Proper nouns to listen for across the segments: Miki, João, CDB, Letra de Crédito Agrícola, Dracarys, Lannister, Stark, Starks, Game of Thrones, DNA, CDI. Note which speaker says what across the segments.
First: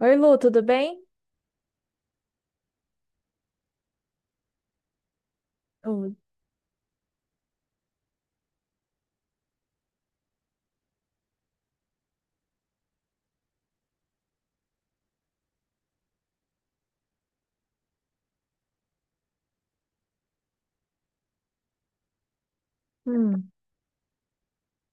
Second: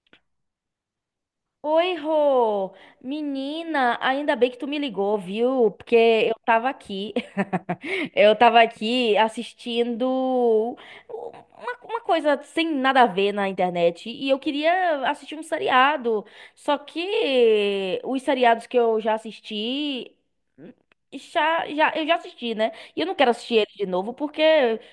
Speaker 1: Oi, Lu, tudo bem?
Speaker 2: Oi, Rô! Menina, ainda bem que tu me ligou, viu? Porque
Speaker 1: Lu,
Speaker 2: eu tava aqui, eu tava aqui assistindo uma coisa sem nada a ver na internet e eu queria assistir um seriado. Só que os seriados que eu já assisti, eu já assisti, né? E eu não quero
Speaker 1: Hum,
Speaker 2: assistir ele de novo porque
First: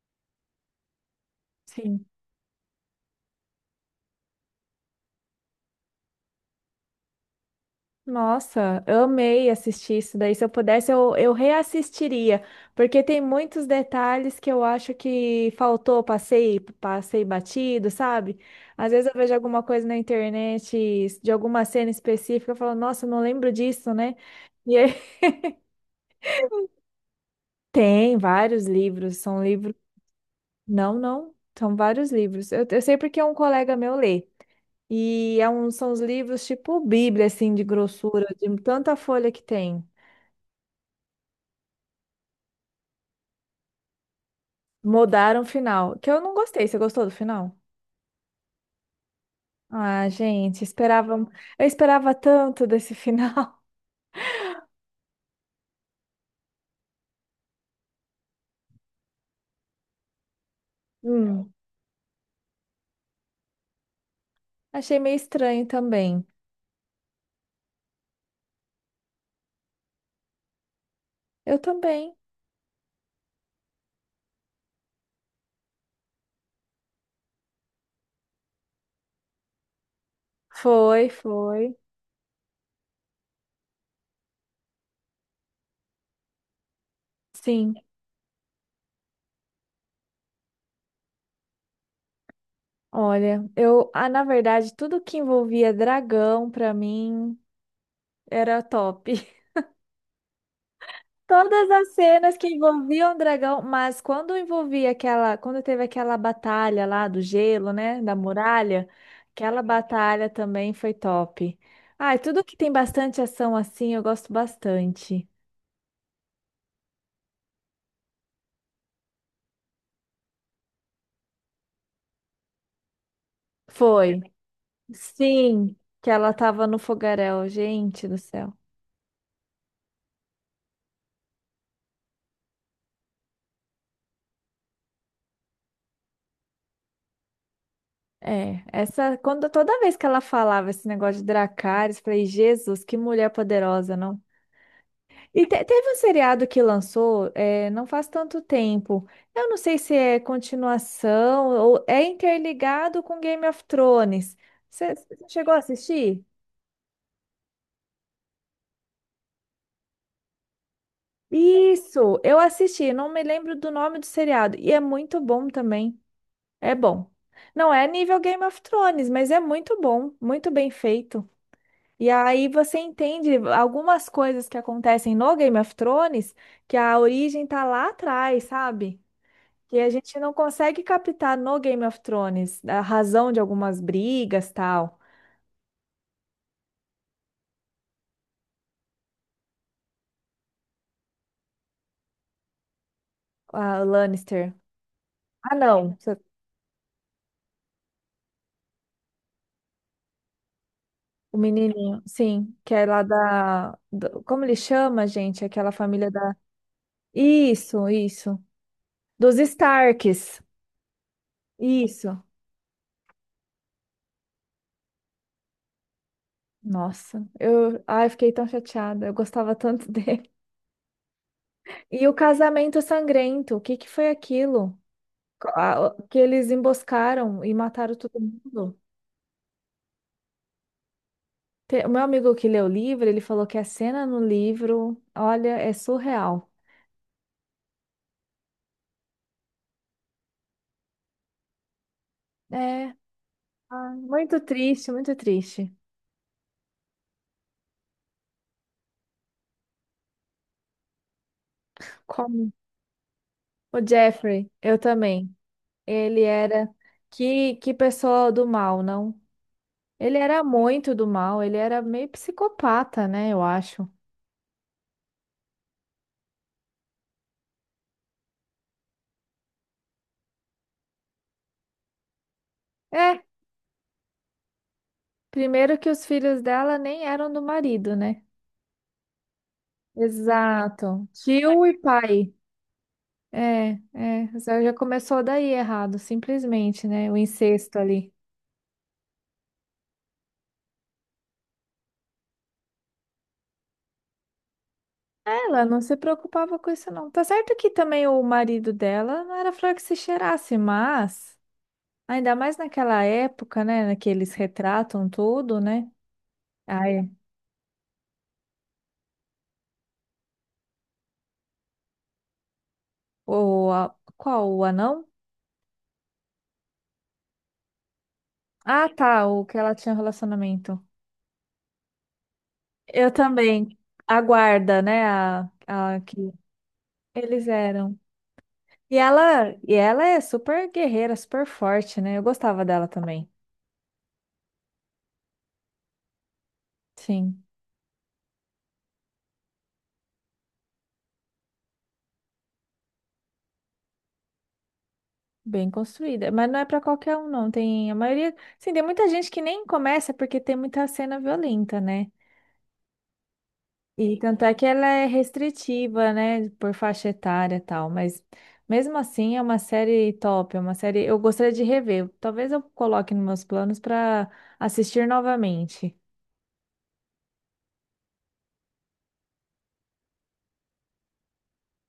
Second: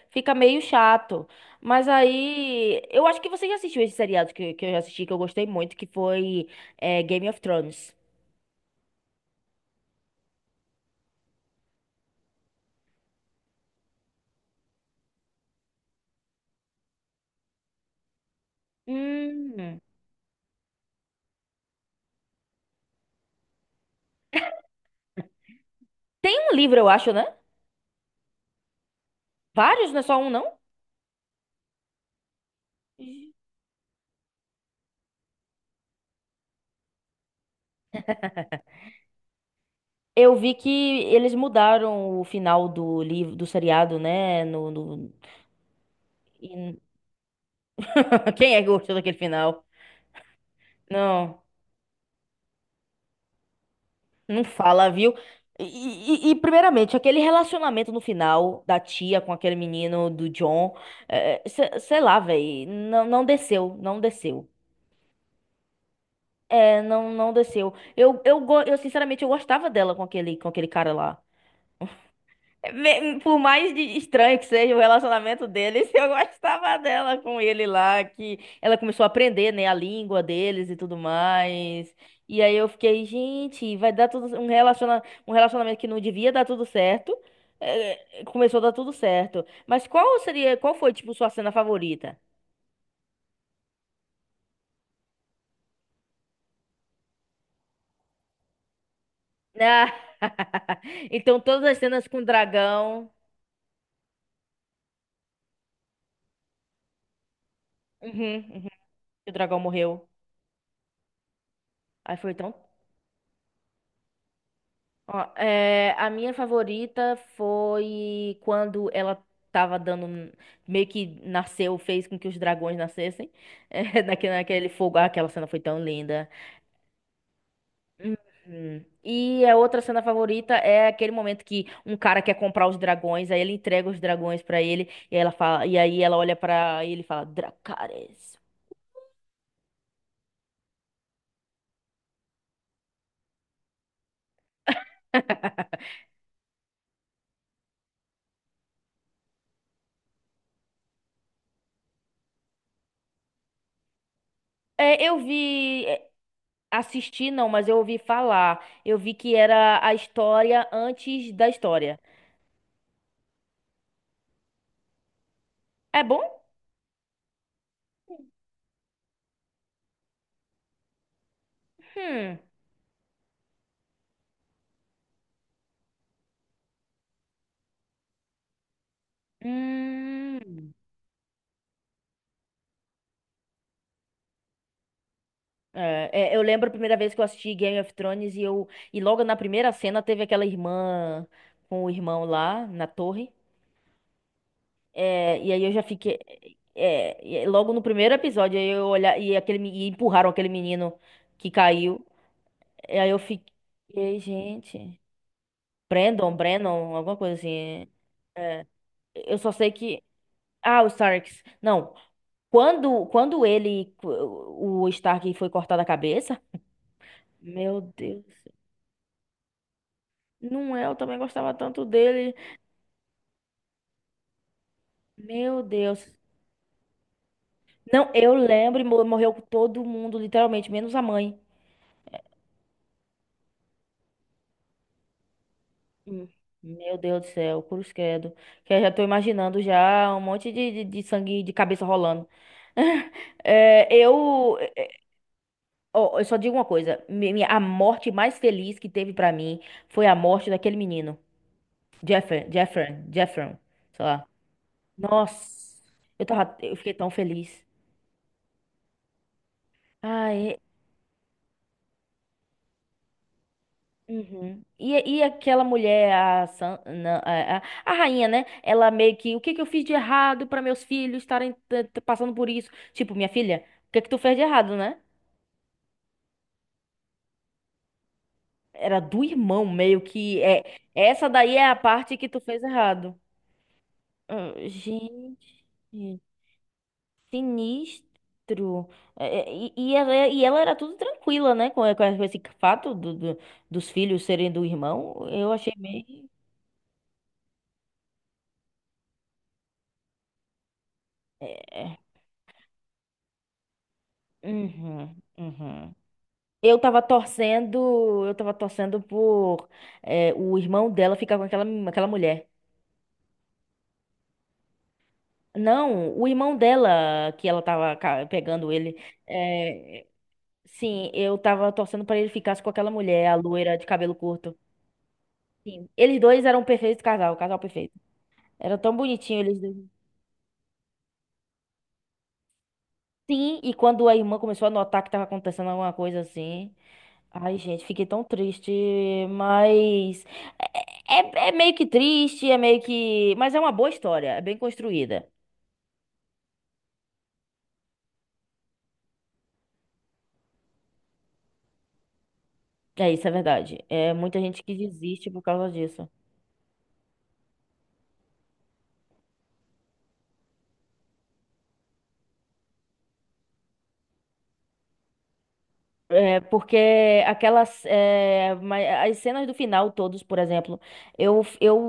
Speaker 2: fica meio chato. Mas
Speaker 1: sim.
Speaker 2: aí, eu acho que você já assistiu esse seriado que eu já assisti, que eu gostei muito, que foi é Game of Thrones.
Speaker 1: Nossa, eu amei assistir isso daí. Se eu pudesse, eu reassistiria, porque tem muitos detalhes que eu acho que faltou, passei batido, sabe? Às vezes eu vejo alguma
Speaker 2: Hum.
Speaker 1: coisa na internet de alguma cena específica, eu falo, nossa, eu não lembro disso, né? E aí
Speaker 2: Tem um livro, eu acho, né?
Speaker 1: tem vários livros, são livros.
Speaker 2: Vários, não é só um, não?
Speaker 1: Não, são vários livros. Eu sei porque um colega meu lê. E é são os livros tipo Bíblia, assim, de grossura, de tanta folha que tem.
Speaker 2: Eu vi que eles mudaram o final do livro, do seriado, né?
Speaker 1: Mudaram o final, que eu não gostei. Você
Speaker 2: E-
Speaker 1: gostou do final?
Speaker 2: Quem é que gostou daquele final?
Speaker 1: Ah, gente,
Speaker 2: Não,
Speaker 1: eu esperava tanto desse final.
Speaker 2: não fala, viu? Primeiramente, aquele relacionamento no final da tia com aquele menino do John, é,
Speaker 1: Hum,
Speaker 2: sei lá, velho, não desceu, não desceu.
Speaker 1: achei meio estranho também.
Speaker 2: É, não desceu. Sinceramente, eu gostava dela com aquele cara lá.
Speaker 1: Eu também.
Speaker 2: Por mais estranho que seja o relacionamento deles, eu gostava dela com ele lá, que ela começou a aprender, né, a língua deles e tudo
Speaker 1: Foi, foi.
Speaker 2: mais. E aí eu fiquei, gente, vai dar um relacionamento que não devia dar tudo certo,
Speaker 1: Sim.
Speaker 2: começou a dar tudo certo. Mas qual foi, tipo, sua cena favorita?
Speaker 1: Olha, na verdade, tudo que envolvia dragão pra mim era top.
Speaker 2: Ah, então
Speaker 1: Todas
Speaker 2: todas as
Speaker 1: as
Speaker 2: cenas com o
Speaker 1: cenas que
Speaker 2: dragão.
Speaker 1: envolviam o dragão, mas quando envolvia quando teve aquela batalha lá do gelo, né, da
Speaker 2: Uhum, uhum,
Speaker 1: muralha,
Speaker 2: que o dragão
Speaker 1: aquela
Speaker 2: morreu.
Speaker 1: batalha também foi top.
Speaker 2: Aí
Speaker 1: Ai,
Speaker 2: foi
Speaker 1: tudo
Speaker 2: tão
Speaker 1: que tem bastante ação assim, eu gosto bastante.
Speaker 2: É, a minha favorita foi quando ela tava dando. um- Meio que nasceu, fez com que os dragões nascessem. É,
Speaker 1: Foi.
Speaker 2: naquele, naquele fogo. Ah, aquela cena foi
Speaker 1: Sim,
Speaker 2: tão
Speaker 1: que
Speaker 2: linda.
Speaker 1: ela tava no fogaréu, gente do céu.
Speaker 2: Uhum. E a outra cena favorita é aquele momento que um cara quer comprar os dragões, aí ele entrega os dragões pra ele, e aí ela olha pra ele e fala, Dracarys.
Speaker 1: É, essa quando toda vez que ela falava esse negócio de Dracarys, eu falei, Jesus, que mulher poderosa, não? E teve um seriado que lançou, é, não faz tanto tempo. Eu não sei se é continuação ou é interligado com Game of Thrones. Você
Speaker 2: É, eu
Speaker 1: chegou a
Speaker 2: vi. É,
Speaker 1: assistir?
Speaker 2: assisti não, mas eu ouvi falar. Eu vi que era a história antes da história.
Speaker 1: Isso, eu assisti, não me lembro do nome do seriado. E é muito bom também.
Speaker 2: É bom?
Speaker 1: É bom. Não é nível Game of Thrones, mas é muito bom, muito bem feito. E
Speaker 2: Hum.
Speaker 1: aí você entende algumas coisas que acontecem no Game of Thrones, que a origem tá lá atrás, sabe? Que a gente não
Speaker 2: Hum.
Speaker 1: consegue captar no Game of Thrones a razão de algumas brigas, tal.
Speaker 2: É, é, eu lembro a primeira vez que eu assisti Game of Thrones e eu e logo na primeira cena teve aquela irmã com o irmão lá na torre.
Speaker 1: A Lannister.
Speaker 2: É, e
Speaker 1: Ah,
Speaker 2: aí eu já
Speaker 1: não.
Speaker 2: fiquei é, e aí logo no primeiro episódio aí eu olhar e e empurraram aquele menino
Speaker 1: O
Speaker 2: que
Speaker 1: menininho,
Speaker 2: caiu.
Speaker 1: sim, que é
Speaker 2: E
Speaker 1: lá
Speaker 2: aí eu fiquei,
Speaker 1: como ele
Speaker 2: gente,
Speaker 1: chama, gente? Aquela família
Speaker 2: Brandon,
Speaker 1: da.
Speaker 2: Brandon, alguma coisa assim.
Speaker 1: Isso, isso.
Speaker 2: É,
Speaker 1: Dos
Speaker 2: eu só sei que
Speaker 1: Starks.
Speaker 2: ah, os Starks. Não.
Speaker 1: Isso.
Speaker 2: Quando, quando ele, o Stark foi cortado a cabeça,
Speaker 1: Nossa,
Speaker 2: meu
Speaker 1: eu, ai,
Speaker 2: Deus.
Speaker 1: fiquei tão chateada. Eu gostava tanto dele.
Speaker 2: Não é, eu também gostava tanto
Speaker 1: E o
Speaker 2: dele.
Speaker 1: casamento sangrento, o que que foi aquilo?
Speaker 2: Meu Deus.
Speaker 1: Que eles emboscaram e mataram
Speaker 2: Não,
Speaker 1: todo
Speaker 2: eu
Speaker 1: mundo.
Speaker 2: lembro, e morreu todo mundo, literalmente, menos a mãe.
Speaker 1: O meu amigo que leu o livro, ele falou que a cena no livro, olha, é
Speaker 2: Hum.
Speaker 1: surreal.
Speaker 2: Meu Deus do céu, cruz credo. Que eu já tô imaginando já um monte de sangue de cabeça rolando.
Speaker 1: É,
Speaker 2: É,
Speaker 1: ah, muito
Speaker 2: eu, é,
Speaker 1: triste, muito triste.
Speaker 2: eu só digo uma coisa. A morte mais feliz que teve pra mim foi a morte daquele menino. Jeffrey,
Speaker 1: Como
Speaker 2: Jeffrey, Jeffrey,
Speaker 1: o
Speaker 2: sei lá.
Speaker 1: Jeffrey, eu também.
Speaker 2: Nossa,
Speaker 1: Ele era
Speaker 2: eu fiquei tão feliz.
Speaker 1: que pessoa do mal, não? Ele era
Speaker 2: Ai,
Speaker 1: muito do mal, ele era meio psicopata, né, eu acho.
Speaker 2: uhum. E aquela mulher, a, San- não, a rainha, né? Ela meio que, o que que eu fiz de errado para meus filhos estarem passando por isso? Tipo,
Speaker 1: É,
Speaker 2: minha filha, o que que tu fez de errado, né?
Speaker 1: primeiro que os filhos dela nem eram do marido, né?
Speaker 2: Era do irmão, meio que, é,
Speaker 1: Exato.
Speaker 2: essa daí
Speaker 1: Tio
Speaker 2: é a
Speaker 1: e
Speaker 2: parte que
Speaker 1: pai.
Speaker 2: tu fez errado.
Speaker 1: É, é,
Speaker 2: Ah,
Speaker 1: já já começou daí
Speaker 2: gente.
Speaker 1: errado, simplesmente, né? O incesto ali.
Speaker 2: Sinistro. E ela, é, e ela era tudo tranquila, né? Com esse fato dos filhos serem do irmão. Eu
Speaker 1: Ela
Speaker 2: achei
Speaker 1: não se
Speaker 2: meio.
Speaker 1: preocupava com isso, não. Tá certo que também o marido dela não era flor que se cheirasse, mas
Speaker 2: É.
Speaker 1: ainda mais naquela época, né? Que eles retratam
Speaker 2: Uhum,
Speaker 1: tudo, né?
Speaker 2: uhum.
Speaker 1: Ai,
Speaker 2: Eu tava torcendo por é, o irmão dela ficar com aquela, aquela mulher.
Speaker 1: qual? O anão?
Speaker 2: Não, o irmão dela, que ela tava pegando
Speaker 1: Ah,
Speaker 2: ele.
Speaker 1: tá, o que ela tinha
Speaker 2: É,
Speaker 1: relacionamento.
Speaker 2: sim, eu tava torcendo pra ele ficar com aquela
Speaker 1: Eu
Speaker 2: mulher, a loira
Speaker 1: também.
Speaker 2: de cabelo
Speaker 1: A
Speaker 2: curto.
Speaker 1: guarda, né?
Speaker 2: Sim,
Speaker 1: A
Speaker 2: eles
Speaker 1: que
Speaker 2: dois eram um perfeito casal,
Speaker 1: eles
Speaker 2: casal
Speaker 1: eram.
Speaker 2: perfeito. Era tão
Speaker 1: E
Speaker 2: bonitinho
Speaker 1: ela,
Speaker 2: eles
Speaker 1: e
Speaker 2: dois.
Speaker 1: ela é super guerreira, super forte, né? Eu gostava dela também.
Speaker 2: Sim, e quando a irmã começou a notar que tava acontecendo alguma coisa assim.
Speaker 1: Sim.
Speaker 2: Ai, gente, fiquei tão triste, mas. É, é meio que triste, é meio que. Mas é uma boa história, é bem construída.
Speaker 1: Bem construída, mas não é pra qualquer um, não. Tem a maioria, sim, tem muita gente que nem começa porque tem muita cena violenta, né?
Speaker 2: É isso, é verdade. É
Speaker 1: E
Speaker 2: muita
Speaker 1: tanto é
Speaker 2: gente
Speaker 1: que
Speaker 2: que
Speaker 1: ela é
Speaker 2: desiste por causa disso.
Speaker 1: restritiva, né, por faixa etária e tal, mas mesmo assim é uma série top, é uma série eu gostaria de rever. Talvez eu coloque nos meus planos pra assistir novamente.
Speaker 2: É porque aquelas. É, as cenas do final, todos, por exemplo, eu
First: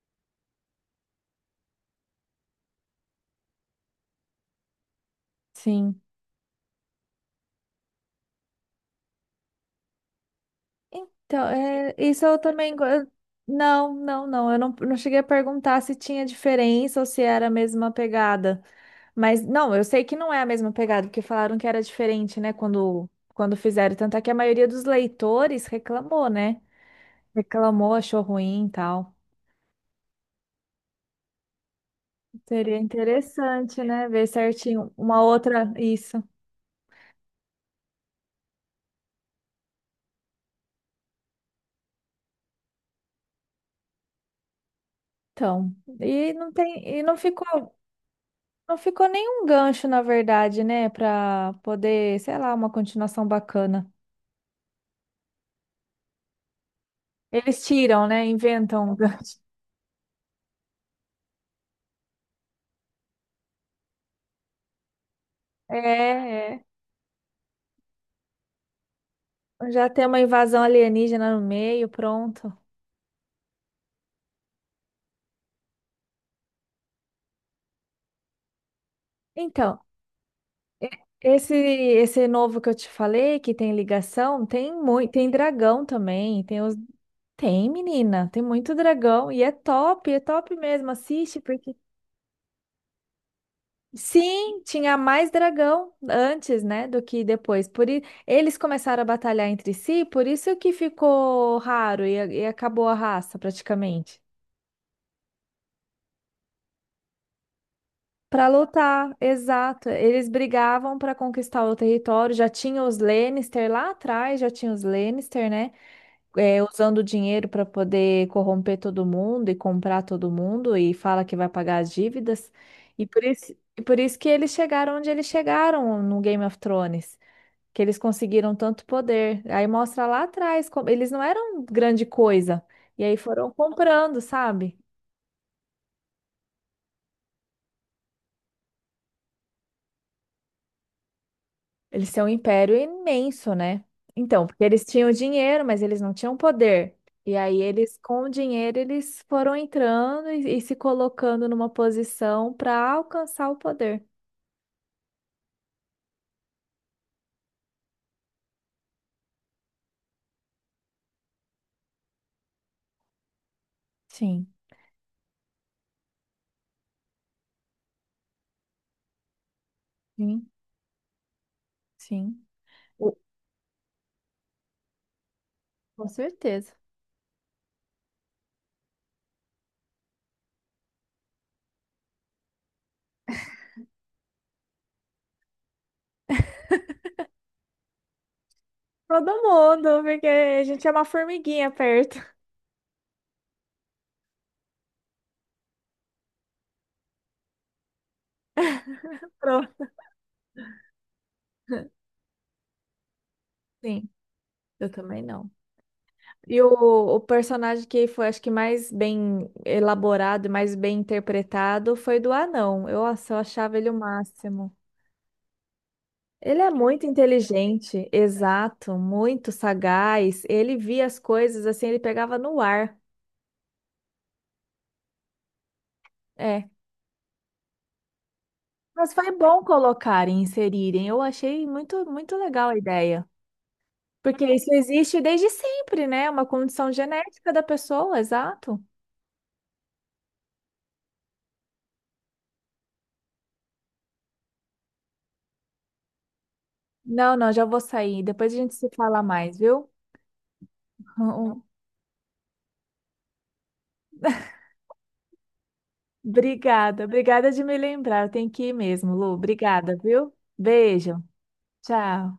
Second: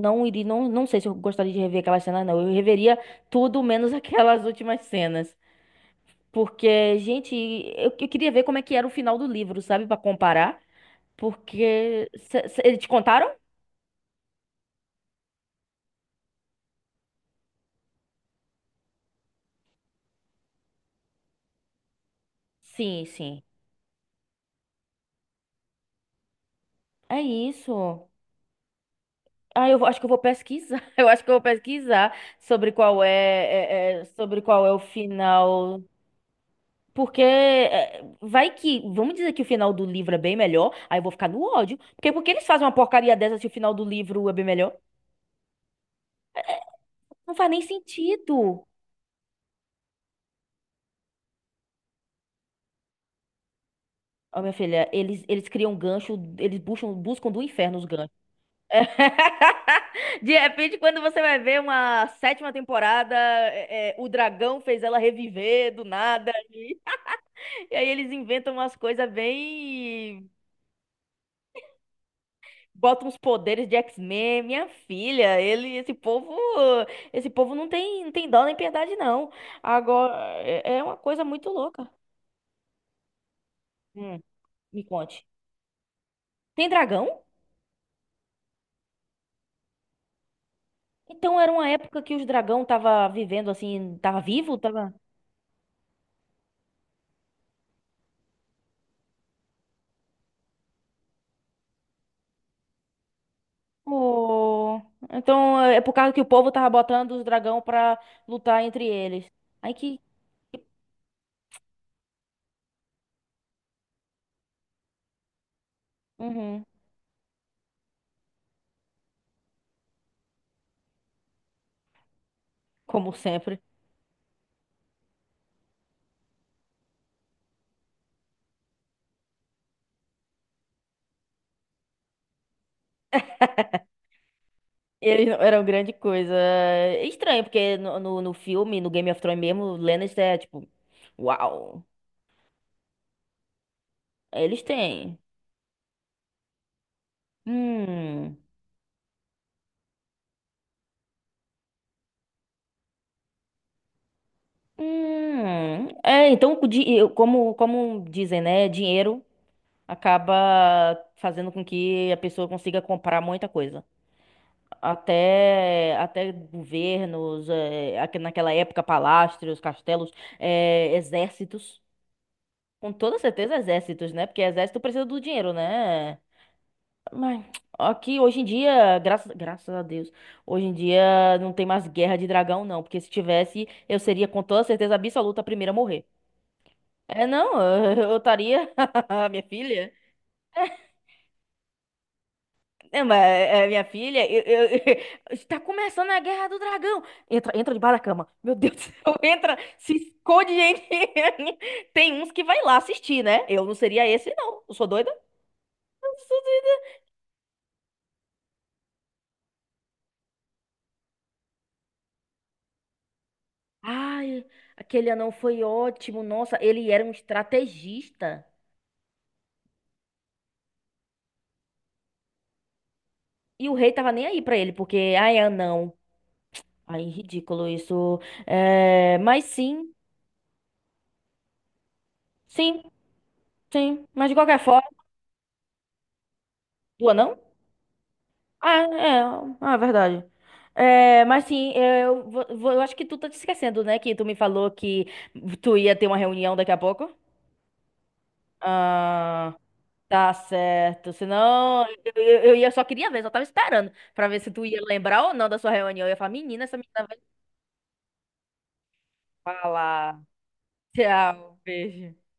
Speaker 2: não iria. Não, não sei se eu gostaria de rever aquelas cenas, não. Eu reveria tudo menos aquelas últimas cenas.
Speaker 1: Sim.
Speaker 2: Porque, gente, eu queria ver como é que era o final do livro, sabe? Pra comparar.
Speaker 1: Então, é,
Speaker 2: Porque.
Speaker 1: isso eu também
Speaker 2: Eles te contaram?
Speaker 1: não, não, eu não cheguei a perguntar se tinha diferença ou se era a mesma pegada. Mas não, eu sei que não é a mesma pegada, porque falaram que era diferente, né,
Speaker 2: Sim, sim.
Speaker 1: quando fizeram. Tanto é que a maioria dos leitores reclamou, né?
Speaker 2: É
Speaker 1: Reclamou,
Speaker 2: isso.
Speaker 1: achou ruim e tal.
Speaker 2: Ah, acho que eu vou pesquisar. Eu acho que eu vou pesquisar sobre
Speaker 1: Seria
Speaker 2: qual é,
Speaker 1: interessante,
Speaker 2: é- é-
Speaker 1: né, ver
Speaker 2: sobre qual é o
Speaker 1: certinho uma outra
Speaker 2: final.
Speaker 1: isso.
Speaker 2: Porque é, vai que. Vamos dizer que o final do livro é bem melhor. Aí eu vou ficar no ódio. Porque por que eles fazem uma porcaria dessa se o final do livro é bem melhor?
Speaker 1: Então, e não tem,
Speaker 2: Não faz nem sentido.
Speaker 1: não ficou nenhum gancho, na verdade, né, para poder, sei lá, uma continuação bacana.
Speaker 2: Ó, minha filha, eles criam um gancho, eles buscam, buscam do
Speaker 1: Eles
Speaker 2: inferno os
Speaker 1: tiram,
Speaker 2: ganchos.
Speaker 1: né, inventam um gancho.
Speaker 2: De repente, quando você vai ver uma sétima temporada, é, é, o dragão fez ela reviver
Speaker 1: É,
Speaker 2: do nada.
Speaker 1: é.
Speaker 2: E aí eles inventam umas coisas
Speaker 1: Já tem uma
Speaker 2: bem.
Speaker 1: invasão alienígena no meio, pronto.
Speaker 2: Botam uns poderes de X-Men. Minha filha, ele, esse povo não tem, não tem dó nem piedade, não.
Speaker 1: Então,
Speaker 2: Agora, é é uma coisa muito
Speaker 1: Esse,
Speaker 2: louca.
Speaker 1: esse novo que eu te falei, que tem
Speaker 2: Hum,
Speaker 1: ligação, tem
Speaker 2: me
Speaker 1: muito,
Speaker 2: conte.
Speaker 1: tem dragão também, tem
Speaker 2: Tem
Speaker 1: os,
Speaker 2: dragão?
Speaker 1: tem menina, tem muito dragão e é top mesmo, assiste
Speaker 2: Então era uma
Speaker 1: porque
Speaker 2: época que os dragão tava vivendo assim, tava vivo?
Speaker 1: sim, tinha mais dragão antes, né, do que depois. Eles começaram a batalhar entre si, por isso que ficou raro e acabou a raça praticamente.
Speaker 2: Pô, então é por causa que o povo tava botando os dragão pra
Speaker 1: Para
Speaker 2: lutar entre
Speaker 1: lutar,
Speaker 2: eles. Ai
Speaker 1: exato.
Speaker 2: que.
Speaker 1: Eles brigavam para conquistar o território. Já tinha os Lannister lá atrás, já tinha os Lannister, né? É,
Speaker 2: Uhum.
Speaker 1: usando dinheiro para poder corromper todo mundo e comprar todo mundo e fala que vai pagar as dívidas.
Speaker 2: Como sempre.
Speaker 1: E por isso que eles chegaram onde eles chegaram no Game of Thrones, que eles conseguiram tanto poder. Aí mostra lá atrás como eles não eram grande coisa. E aí foram comprando, sabe?
Speaker 2: Eles não eram grande coisa. É estranho, porque no filme, no Game of Thrones mesmo, o Lannister é tipo. Uau!
Speaker 1: Eles têm um império imenso, né? Então,
Speaker 2: Eles
Speaker 1: porque eles tinham
Speaker 2: têm.
Speaker 1: dinheiro, mas eles não tinham poder. E aí eles, com o
Speaker 2: Hum.
Speaker 1: dinheiro, eles foram entrando e se colocando numa posição para alcançar o poder.
Speaker 2: Hum. É, então, como, como dizem, né? Dinheiro acaba fazendo com que a pessoa consiga comprar muita coisa.
Speaker 1: Sim,
Speaker 2: Até, até governos, eh, naquela época, palácios, castelos,
Speaker 1: sim,
Speaker 2: eh, exércitos.
Speaker 1: sim.
Speaker 2: Com
Speaker 1: O-
Speaker 2: toda certeza, exércitos, né? Porque exército precisa do dinheiro,
Speaker 1: Com
Speaker 2: né?
Speaker 1: certeza.
Speaker 2: Mas aqui, hoje em dia, graças, graças a Deus, hoje em dia não tem mais guerra de dragão, não. Porque se tivesse, eu seria com toda certeza absoluta a primeira a morrer. É, não, eu estaria,
Speaker 1: Todo
Speaker 2: minha filha.
Speaker 1: mundo, porque a gente é uma formiguinha perto.
Speaker 2: Não, mas é, minha filha, está começando a Guerra do Dragão. Entra, entra debaixo da cama. Meu Deus do céu, entra,
Speaker 1: Pronto.
Speaker 2: se esconde, gente. Tem uns que vai lá assistir, né? Eu não seria
Speaker 1: Sim,
Speaker 2: esse, não. Eu sou
Speaker 1: eu
Speaker 2: doida.
Speaker 1: também não. E o personagem que foi, acho que mais bem elaborado e mais bem interpretado foi do anão. Eu, nossa, eu achava ele o
Speaker 2: Ai,
Speaker 1: máximo.
Speaker 2: aquele anão foi ótimo. Nossa,
Speaker 1: Ele é
Speaker 2: ele era
Speaker 1: muito
Speaker 2: um
Speaker 1: inteligente,
Speaker 2: estrategista.
Speaker 1: exato, muito sagaz. Ele via as coisas assim, ele pegava no ar.
Speaker 2: E o rei tava nem aí pra ele, porque, ai, anão.
Speaker 1: É.
Speaker 2: Ai, ridículo isso.
Speaker 1: Mas
Speaker 2: É,
Speaker 1: foi
Speaker 2: mas
Speaker 1: bom
Speaker 2: sim,
Speaker 1: colocarem, inserirem. Eu achei muito, muito legal a
Speaker 2: sim,
Speaker 1: ideia.
Speaker 2: sim. Mas de
Speaker 1: Porque
Speaker 2: qualquer
Speaker 1: isso
Speaker 2: forma,
Speaker 1: existe desde sempre, né? É uma condição
Speaker 2: do anão?
Speaker 1: genética da pessoa,
Speaker 2: Ah,
Speaker 1: exato.
Speaker 2: é, ah, é verdade. É, mas sim, eu, eu acho que tu tá te esquecendo, né? Que tu me falou que tu ia ter uma reunião daqui a pouco.
Speaker 1: Não, já vou sair. Depois a gente se fala
Speaker 2: Ah,
Speaker 1: mais, viu?
Speaker 2: tá certo. Senão, eu, só queria ver, só tava esperando pra ver se tu ia lembrar ou não da sua reunião. Eu ia falar, menina, essa menina vai
Speaker 1: Obrigada de me lembrar. Tem que ir mesmo, Lu. Obrigada,
Speaker 2: falar.
Speaker 1: viu? Beijo.
Speaker 2: Tchau, beijo.
Speaker 1: Tchau.